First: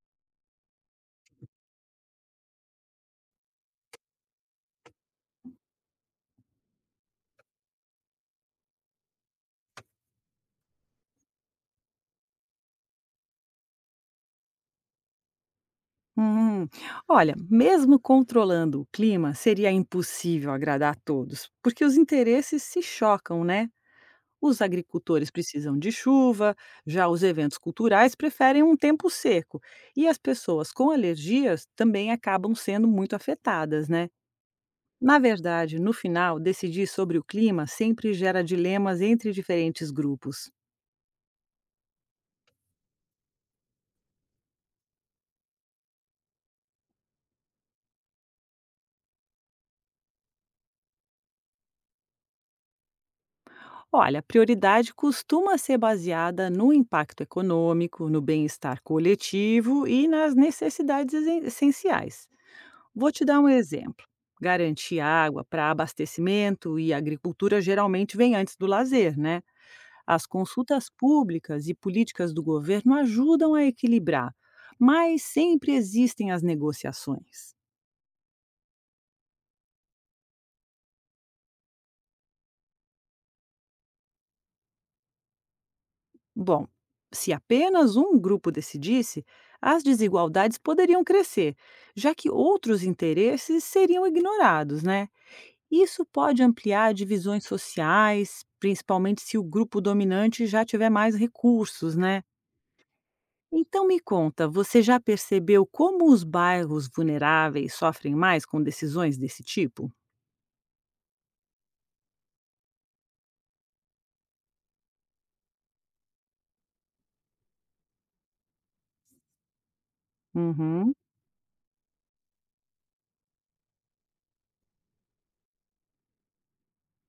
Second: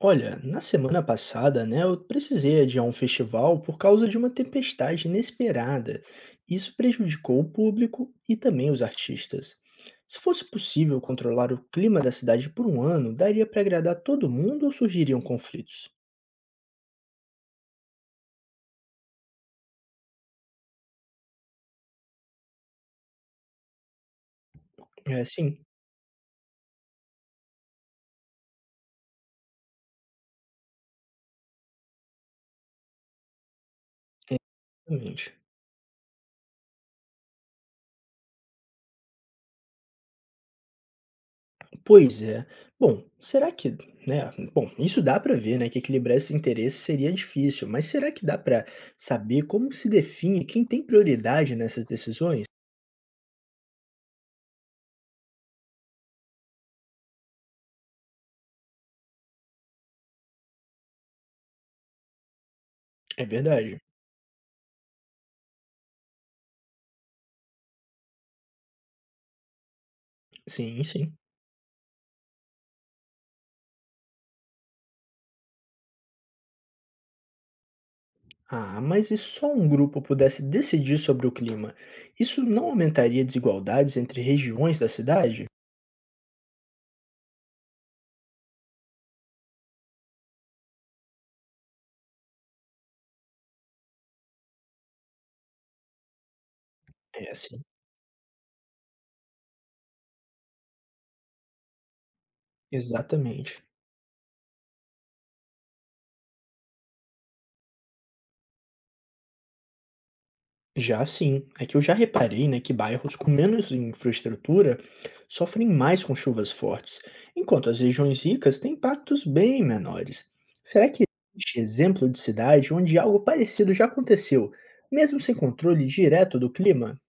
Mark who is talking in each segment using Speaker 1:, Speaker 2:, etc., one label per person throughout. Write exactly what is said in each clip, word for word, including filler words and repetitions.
Speaker 1: Olha, na semana passada, né, eu precisei adiar um festival por causa de uma tempestade inesperada. Isso prejudicou o público e também os artistas. Se fosse possível controlar o clima da cidade por um ano, daria para agradar todo mundo ou surgiriam conflitos?
Speaker 2: Hum. Olha, mesmo controlando o clima, seria impossível agradar a todos, porque os interesses se chocam, né? Os
Speaker 1: É,
Speaker 2: agricultores
Speaker 1: sim,
Speaker 2: precisam de chuva, já os eventos culturais preferem um tempo seco, e as pessoas com alergias também acabam sendo muito afetadas, né? Na
Speaker 1: realmente.
Speaker 2: verdade, no final, decidir sobre o clima sempre gera dilemas entre diferentes grupos.
Speaker 1: Pois é. Bom, será que, né? Bom, isso dá para ver, né, que equilibrar esse interesse seria difícil, mas será que dá para saber como se define quem tem prioridade nessas decisões?
Speaker 2: Olha, a prioridade costuma ser baseada no impacto econômico, no bem-estar coletivo e nas necessidades essen- essenciais. Vou te
Speaker 1: É
Speaker 2: dar um
Speaker 1: verdade.
Speaker 2: exemplo. Garantir água para abastecimento e agricultura geralmente vem antes do lazer, né? As
Speaker 1: Sim,
Speaker 2: consultas
Speaker 1: sim.
Speaker 2: públicas e políticas do governo ajudam a equilibrar, mas sempre existem as negociações.
Speaker 1: Ah, mas e se só um grupo pudesse decidir sobre o clima? Isso não aumentaria desigualdades entre regiões da cidade?
Speaker 2: Bom, se apenas um grupo decidisse, as desigualdades poderiam crescer, já que outros interesses seriam ignorados, né? Isso pode ampliar
Speaker 1: É,
Speaker 2: divisões
Speaker 1: sim,
Speaker 2: sociais, principalmente se o grupo dominante já tiver mais recursos, né?
Speaker 1: exatamente.
Speaker 2: Então me conta, você já percebeu como os bairros vulneráveis sofrem mais com decisões desse tipo?
Speaker 1: Já sim, é que eu já reparei, né, que bairros com menos infraestrutura sofrem mais com chuvas fortes, enquanto as regiões ricas têm impactos bem menores. Será
Speaker 2: Uhum.
Speaker 1: que existe exemplo de cidade onde algo parecido já aconteceu, mesmo sem controle direto do clima?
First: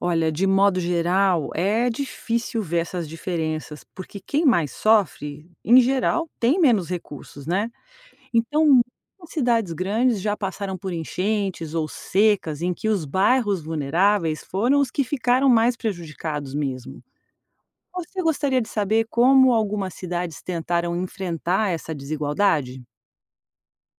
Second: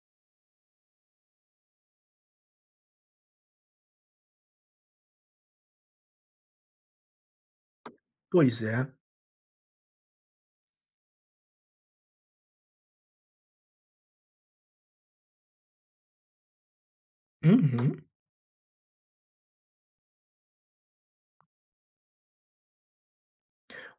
Speaker 2: Olha, de modo geral, é difícil ver essas diferenças, porque quem mais sofre, em geral, tem menos recursos, né?
Speaker 1: Pois
Speaker 2: Então,
Speaker 1: é.
Speaker 2: muitas cidades grandes já passaram por enchentes ou secas em que os bairros vulneráveis foram os que ficaram mais prejudicados mesmo.
Speaker 1: Uhum.
Speaker 2: Você gostaria de saber como algumas cidades tentaram enfrentar essa desigualdade?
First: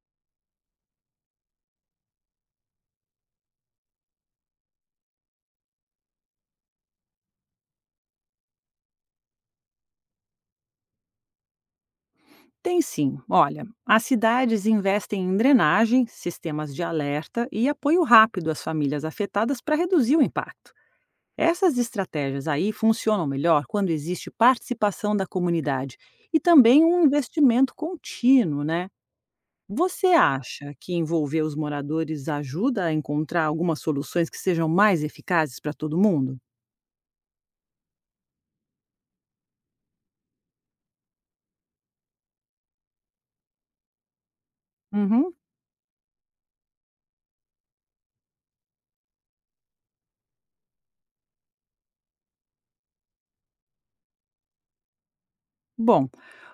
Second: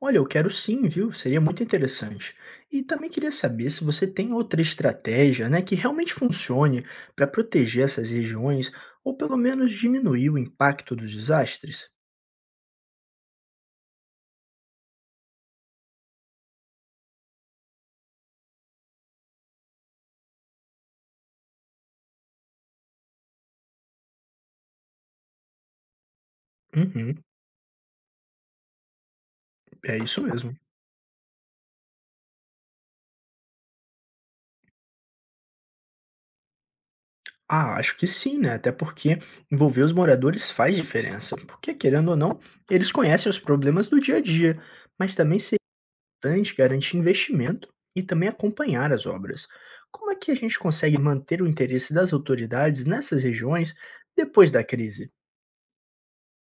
Speaker 1: Olha, eu quero sim, viu? Seria muito interessante. E também queria saber se você tem outra estratégia, né, que realmente funcione para proteger essas regiões ou pelo menos diminuir o impacto dos desastres?
Speaker 2: Tem sim. Olha, as cidades investem em drenagem, sistemas de alerta e apoio rápido às famílias afetadas para reduzir o impacto. Essas estratégias aí funcionam melhor quando existe participação da comunidade e também um
Speaker 1: Uhum,
Speaker 2: investimento contínuo, né?
Speaker 1: é
Speaker 2: Você
Speaker 1: isso mesmo.
Speaker 2: acha que envolver os moradores ajuda a encontrar algumas soluções que sejam mais eficazes para todo mundo?
Speaker 1: Ah, acho que sim, né? Até porque envolver os moradores faz diferença, porque querendo ou não, eles conhecem os problemas do dia a dia, mas
Speaker 2: Uhum.
Speaker 1: também importante garantir investimento e também acompanhar as obras. Como é que a gente consegue manter o interesse das autoridades nessas regiões depois da crise?
Speaker 2: Bom,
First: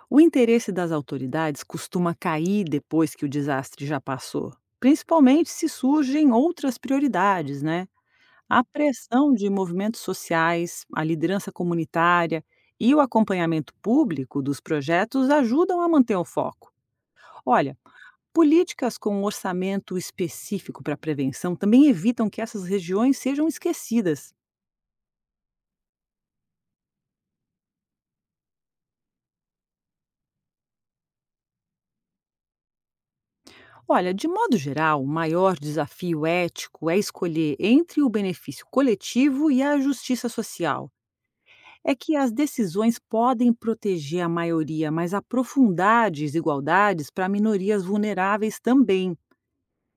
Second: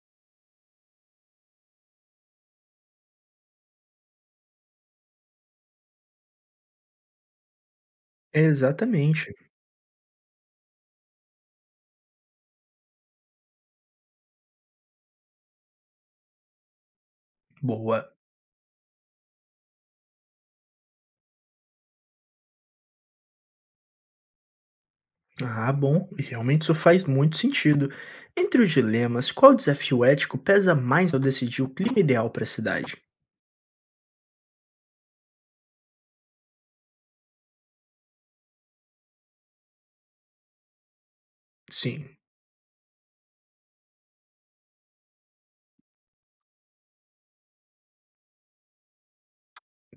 Speaker 2: o interesse das autoridades costuma cair depois que o desastre já passou, principalmente se surgem outras prioridades, né? A pressão
Speaker 1: Exatamente.
Speaker 2: de movimentos sociais, a liderança comunitária e o acompanhamento público dos projetos ajudam a manter o foco. Olha,
Speaker 1: Boa.
Speaker 2: políticas com um orçamento específico para prevenção também evitam que essas regiões sejam esquecidas.
Speaker 1: Ah, bom, e realmente isso faz muito sentido. Entre os dilemas, qual desafio ético pesa mais ao decidir o clima ideal para a cidade?
Speaker 2: Olha, de modo geral, o maior desafio ético é escolher entre o benefício coletivo e a justiça social. É que
Speaker 1: Sim,
Speaker 2: as decisões podem proteger a maioria, mas aprofundar desigualdades para minorias vulneráveis também.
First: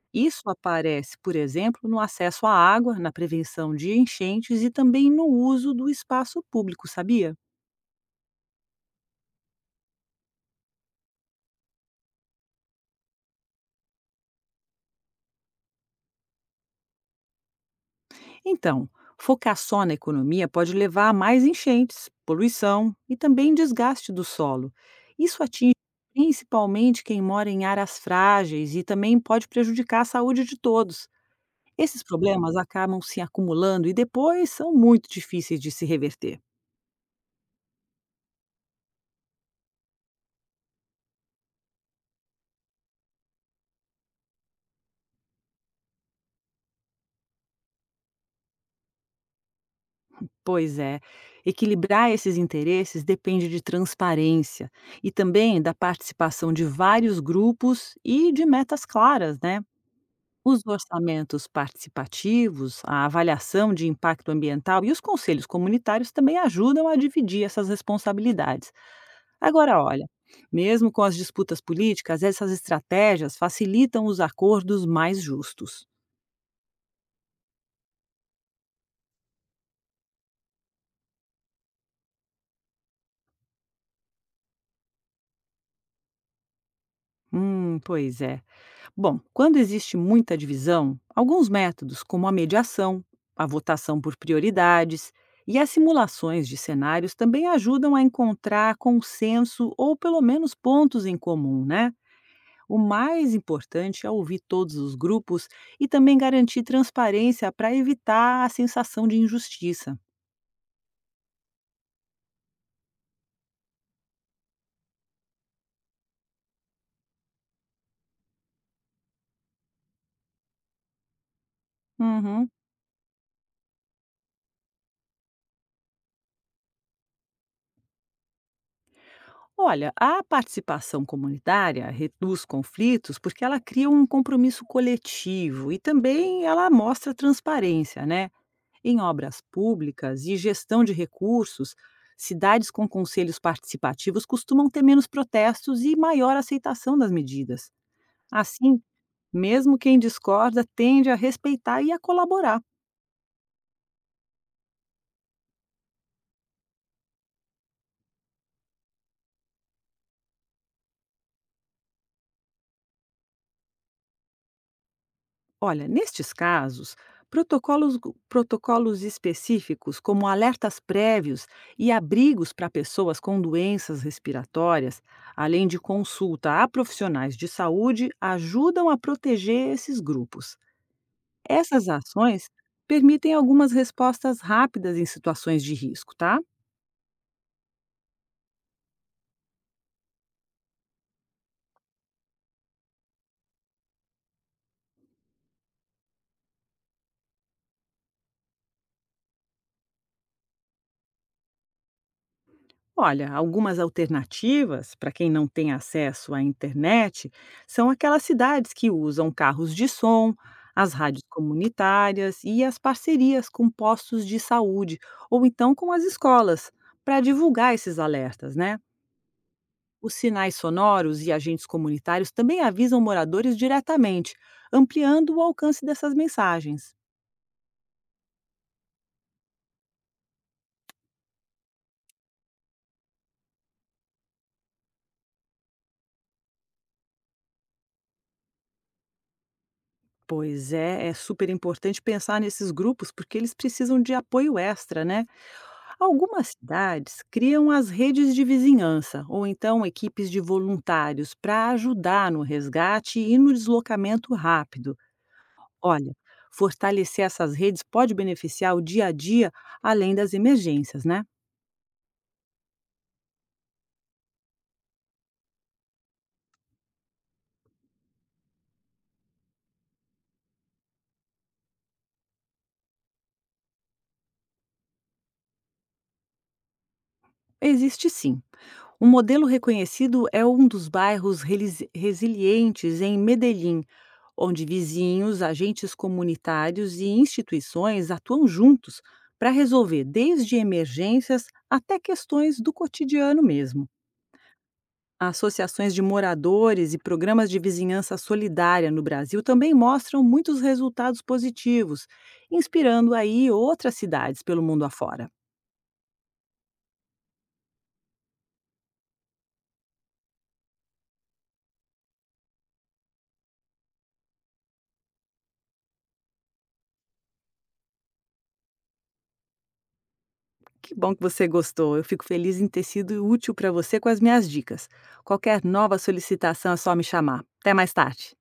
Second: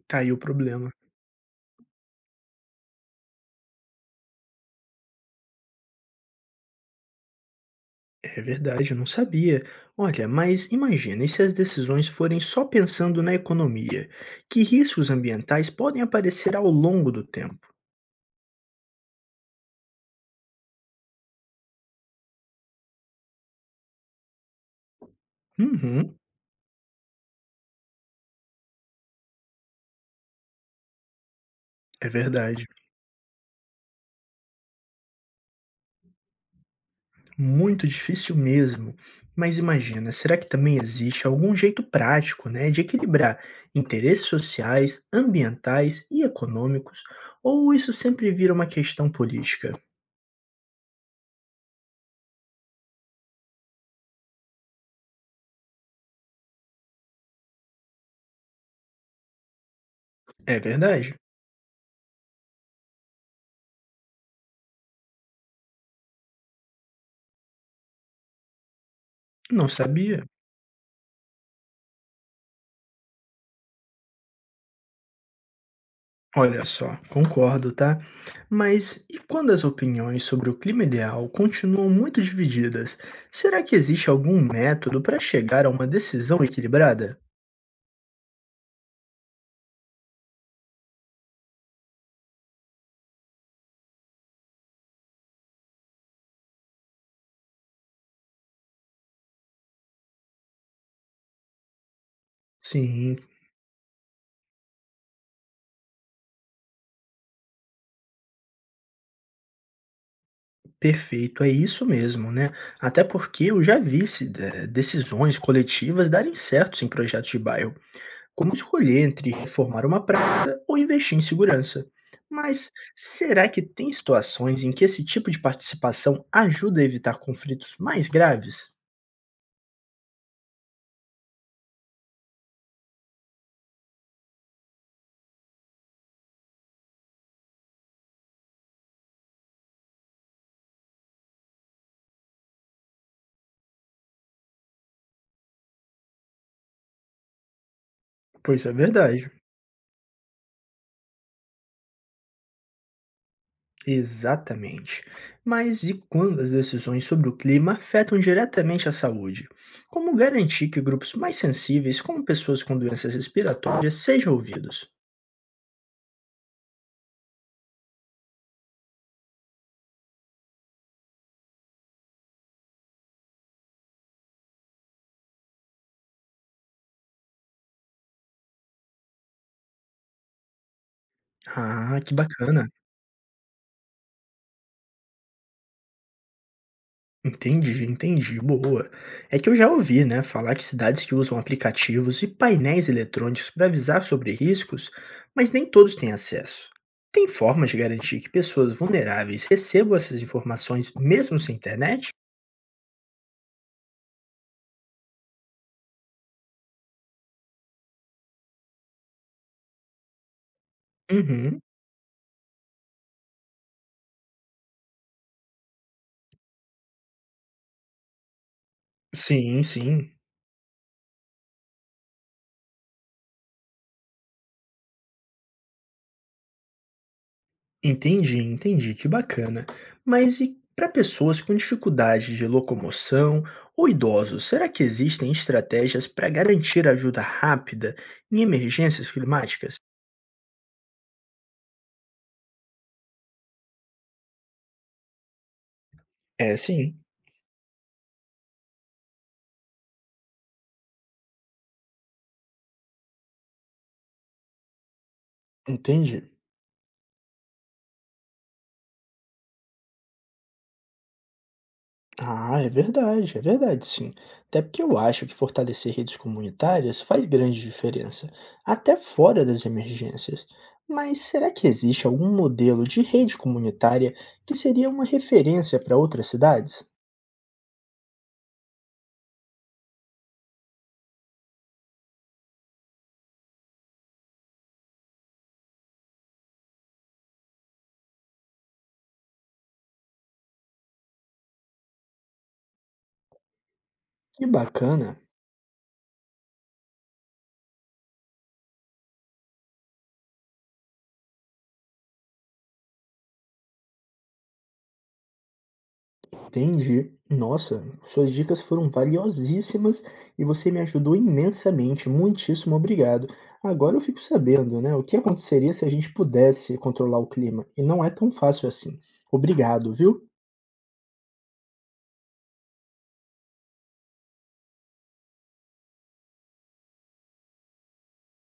Speaker 1: tá aí o
Speaker 2: Isso
Speaker 1: problema.
Speaker 2: aparece, por exemplo, no acesso à água, na prevenção de enchentes e também no uso do espaço público, sabia?
Speaker 1: É verdade, eu não sabia. Olha, mas imagina, e se as decisões forem só pensando na economia? Que riscos ambientais podem aparecer ao longo do tempo?
Speaker 2: Então, focar só na economia pode levar a mais enchentes, poluição e também desgaste do solo. Isso atinge
Speaker 1: Uhum,
Speaker 2: principalmente quem mora em áreas frágeis e também pode prejudicar a saúde de todos. Esses
Speaker 1: é
Speaker 2: problemas
Speaker 1: verdade.
Speaker 2: acabam se acumulando e depois são muito difíceis de se reverter.
Speaker 1: Muito difícil mesmo. Mas imagina, será que também existe algum jeito prático, né, de equilibrar interesses sociais, ambientais e econômicos? Ou isso sempre vira uma questão política?
Speaker 2: Pois é, equilibrar esses interesses depende de transparência e também da participação de vários grupos e de metas claras, né?
Speaker 1: É
Speaker 2: Os
Speaker 1: verdade,
Speaker 2: orçamentos participativos, a avaliação de impacto ambiental e os conselhos comunitários também ajudam a dividir essas responsabilidades.
Speaker 1: não
Speaker 2: Agora, olha,
Speaker 1: sabia.
Speaker 2: mesmo com as disputas políticas, essas estratégias facilitam os acordos mais justos.
Speaker 1: Olha só, concordo, tá? Mas e quando as opiniões sobre o clima ideal continuam muito divididas? Será que existe algum método para chegar a uma decisão equilibrada?
Speaker 2: Hum, pois é. Bom, quando existe muita divisão, alguns métodos, como a mediação, a votação por prioridades e as simulações de cenários, também ajudam a encontrar consenso ou pelo menos pontos em comum, né? O
Speaker 1: Sim,
Speaker 2: mais importante é ouvir todos os grupos e também garantir transparência para evitar a sensação de injustiça.
Speaker 1: perfeito, é isso mesmo, né? Até porque eu já vi se- de- decisões coletivas darem certos em projetos de bairro, como escolher entre reformar uma praça ou investir em segurança.
Speaker 2: Uhum.
Speaker 1: Mas será que tem situações em que esse tipo de participação ajuda a evitar conflitos mais graves?
Speaker 2: Olha, a participação comunitária reduz conflitos porque ela cria um compromisso coletivo e também ela mostra transparência, né? Em obras públicas e gestão de recursos, cidades com conselhos participativos costumam ter menos protestos e maior aceitação das medidas.
Speaker 1: Pois é
Speaker 2: Assim,
Speaker 1: verdade,
Speaker 2: mesmo quem discorda tende a respeitar e a colaborar.
Speaker 1: exatamente. Mas e quando as decisões sobre o clima afetam diretamente a saúde? Como garantir que grupos mais sensíveis, como pessoas com doenças respiratórias, sejam ouvidos?
Speaker 2: Olha, nestes casos, protocolos, protocolos específicos, como alertas prévios e abrigos para pessoas com doenças respiratórias, além de consulta a profissionais de saúde, ajudam a proteger esses grupos. Essas
Speaker 1: Ah, que
Speaker 2: ações
Speaker 1: bacana.
Speaker 2: permitem algumas respostas rápidas em situações de risco, tá?
Speaker 1: Entendi, entendi. Boa. É que eu já ouvi, né, falar de cidades que usam aplicativos e painéis eletrônicos para avisar sobre riscos, mas nem todos têm acesso. Tem formas de garantir que pessoas vulneráveis recebam essas informações mesmo sem internet?
Speaker 2: Olha, algumas alternativas para quem não tem acesso à internet são aquelas cidades que usam carros de som, as rádios
Speaker 1: Uhum.
Speaker 2: comunitárias e as parcerias com postos de saúde ou então com as escolas para divulgar esses alertas, né?
Speaker 1: Sim, sim.
Speaker 2: Os sinais sonoros e agentes comunitários também avisam moradores diretamente, ampliando o alcance dessas mensagens.
Speaker 1: Entendi, entendi, que bacana. Mas e para pessoas com dificuldade de locomoção ou idosos, será que existem estratégias para garantir ajuda rápida em emergências climáticas?
Speaker 2: Pois é, é super importante pensar nesses grupos porque eles precisam de apoio extra, né? Algumas
Speaker 1: É, sim,
Speaker 2: cidades criam as redes de vizinhança ou então equipes de voluntários para ajudar no resgate e no deslocamento rápido. Olha,
Speaker 1: entendi.
Speaker 2: fortalecer essas redes pode beneficiar o dia a dia, além das emergências, né?
Speaker 1: Ah, é verdade, é verdade, sim. Até porque eu acho que fortalecer redes comunitárias faz grande diferença, até fora das emergências. Mas será que existe algum modelo de rede comunitária que seria uma referência para outras cidades?
Speaker 2: Existe sim. Um modelo reconhecido é um dos bairros relis- resilientes em Medellín, onde vizinhos, agentes comunitários e instituições atuam juntos para resolver desde emergências até questões do cotidiano mesmo.
Speaker 1: Que bacana,
Speaker 2: Associações de moradores e programas de vizinhança solidária no Brasil também mostram muitos resultados positivos, inspirando aí outras cidades pelo mundo afora.
Speaker 1: entendi. Nossa, suas dicas foram valiosíssimas e você me ajudou imensamente. Muitíssimo obrigado. Agora eu fico sabendo, né, o que aconteceria se a gente pudesse controlar o clima, e não é tão fácil assim. Obrigado, viu?
Speaker 2: Que bom que você gostou. Eu fico feliz em ter sido útil para você com as minhas dicas. Qualquer nova solicitação é só me chamar. Até mais tarde.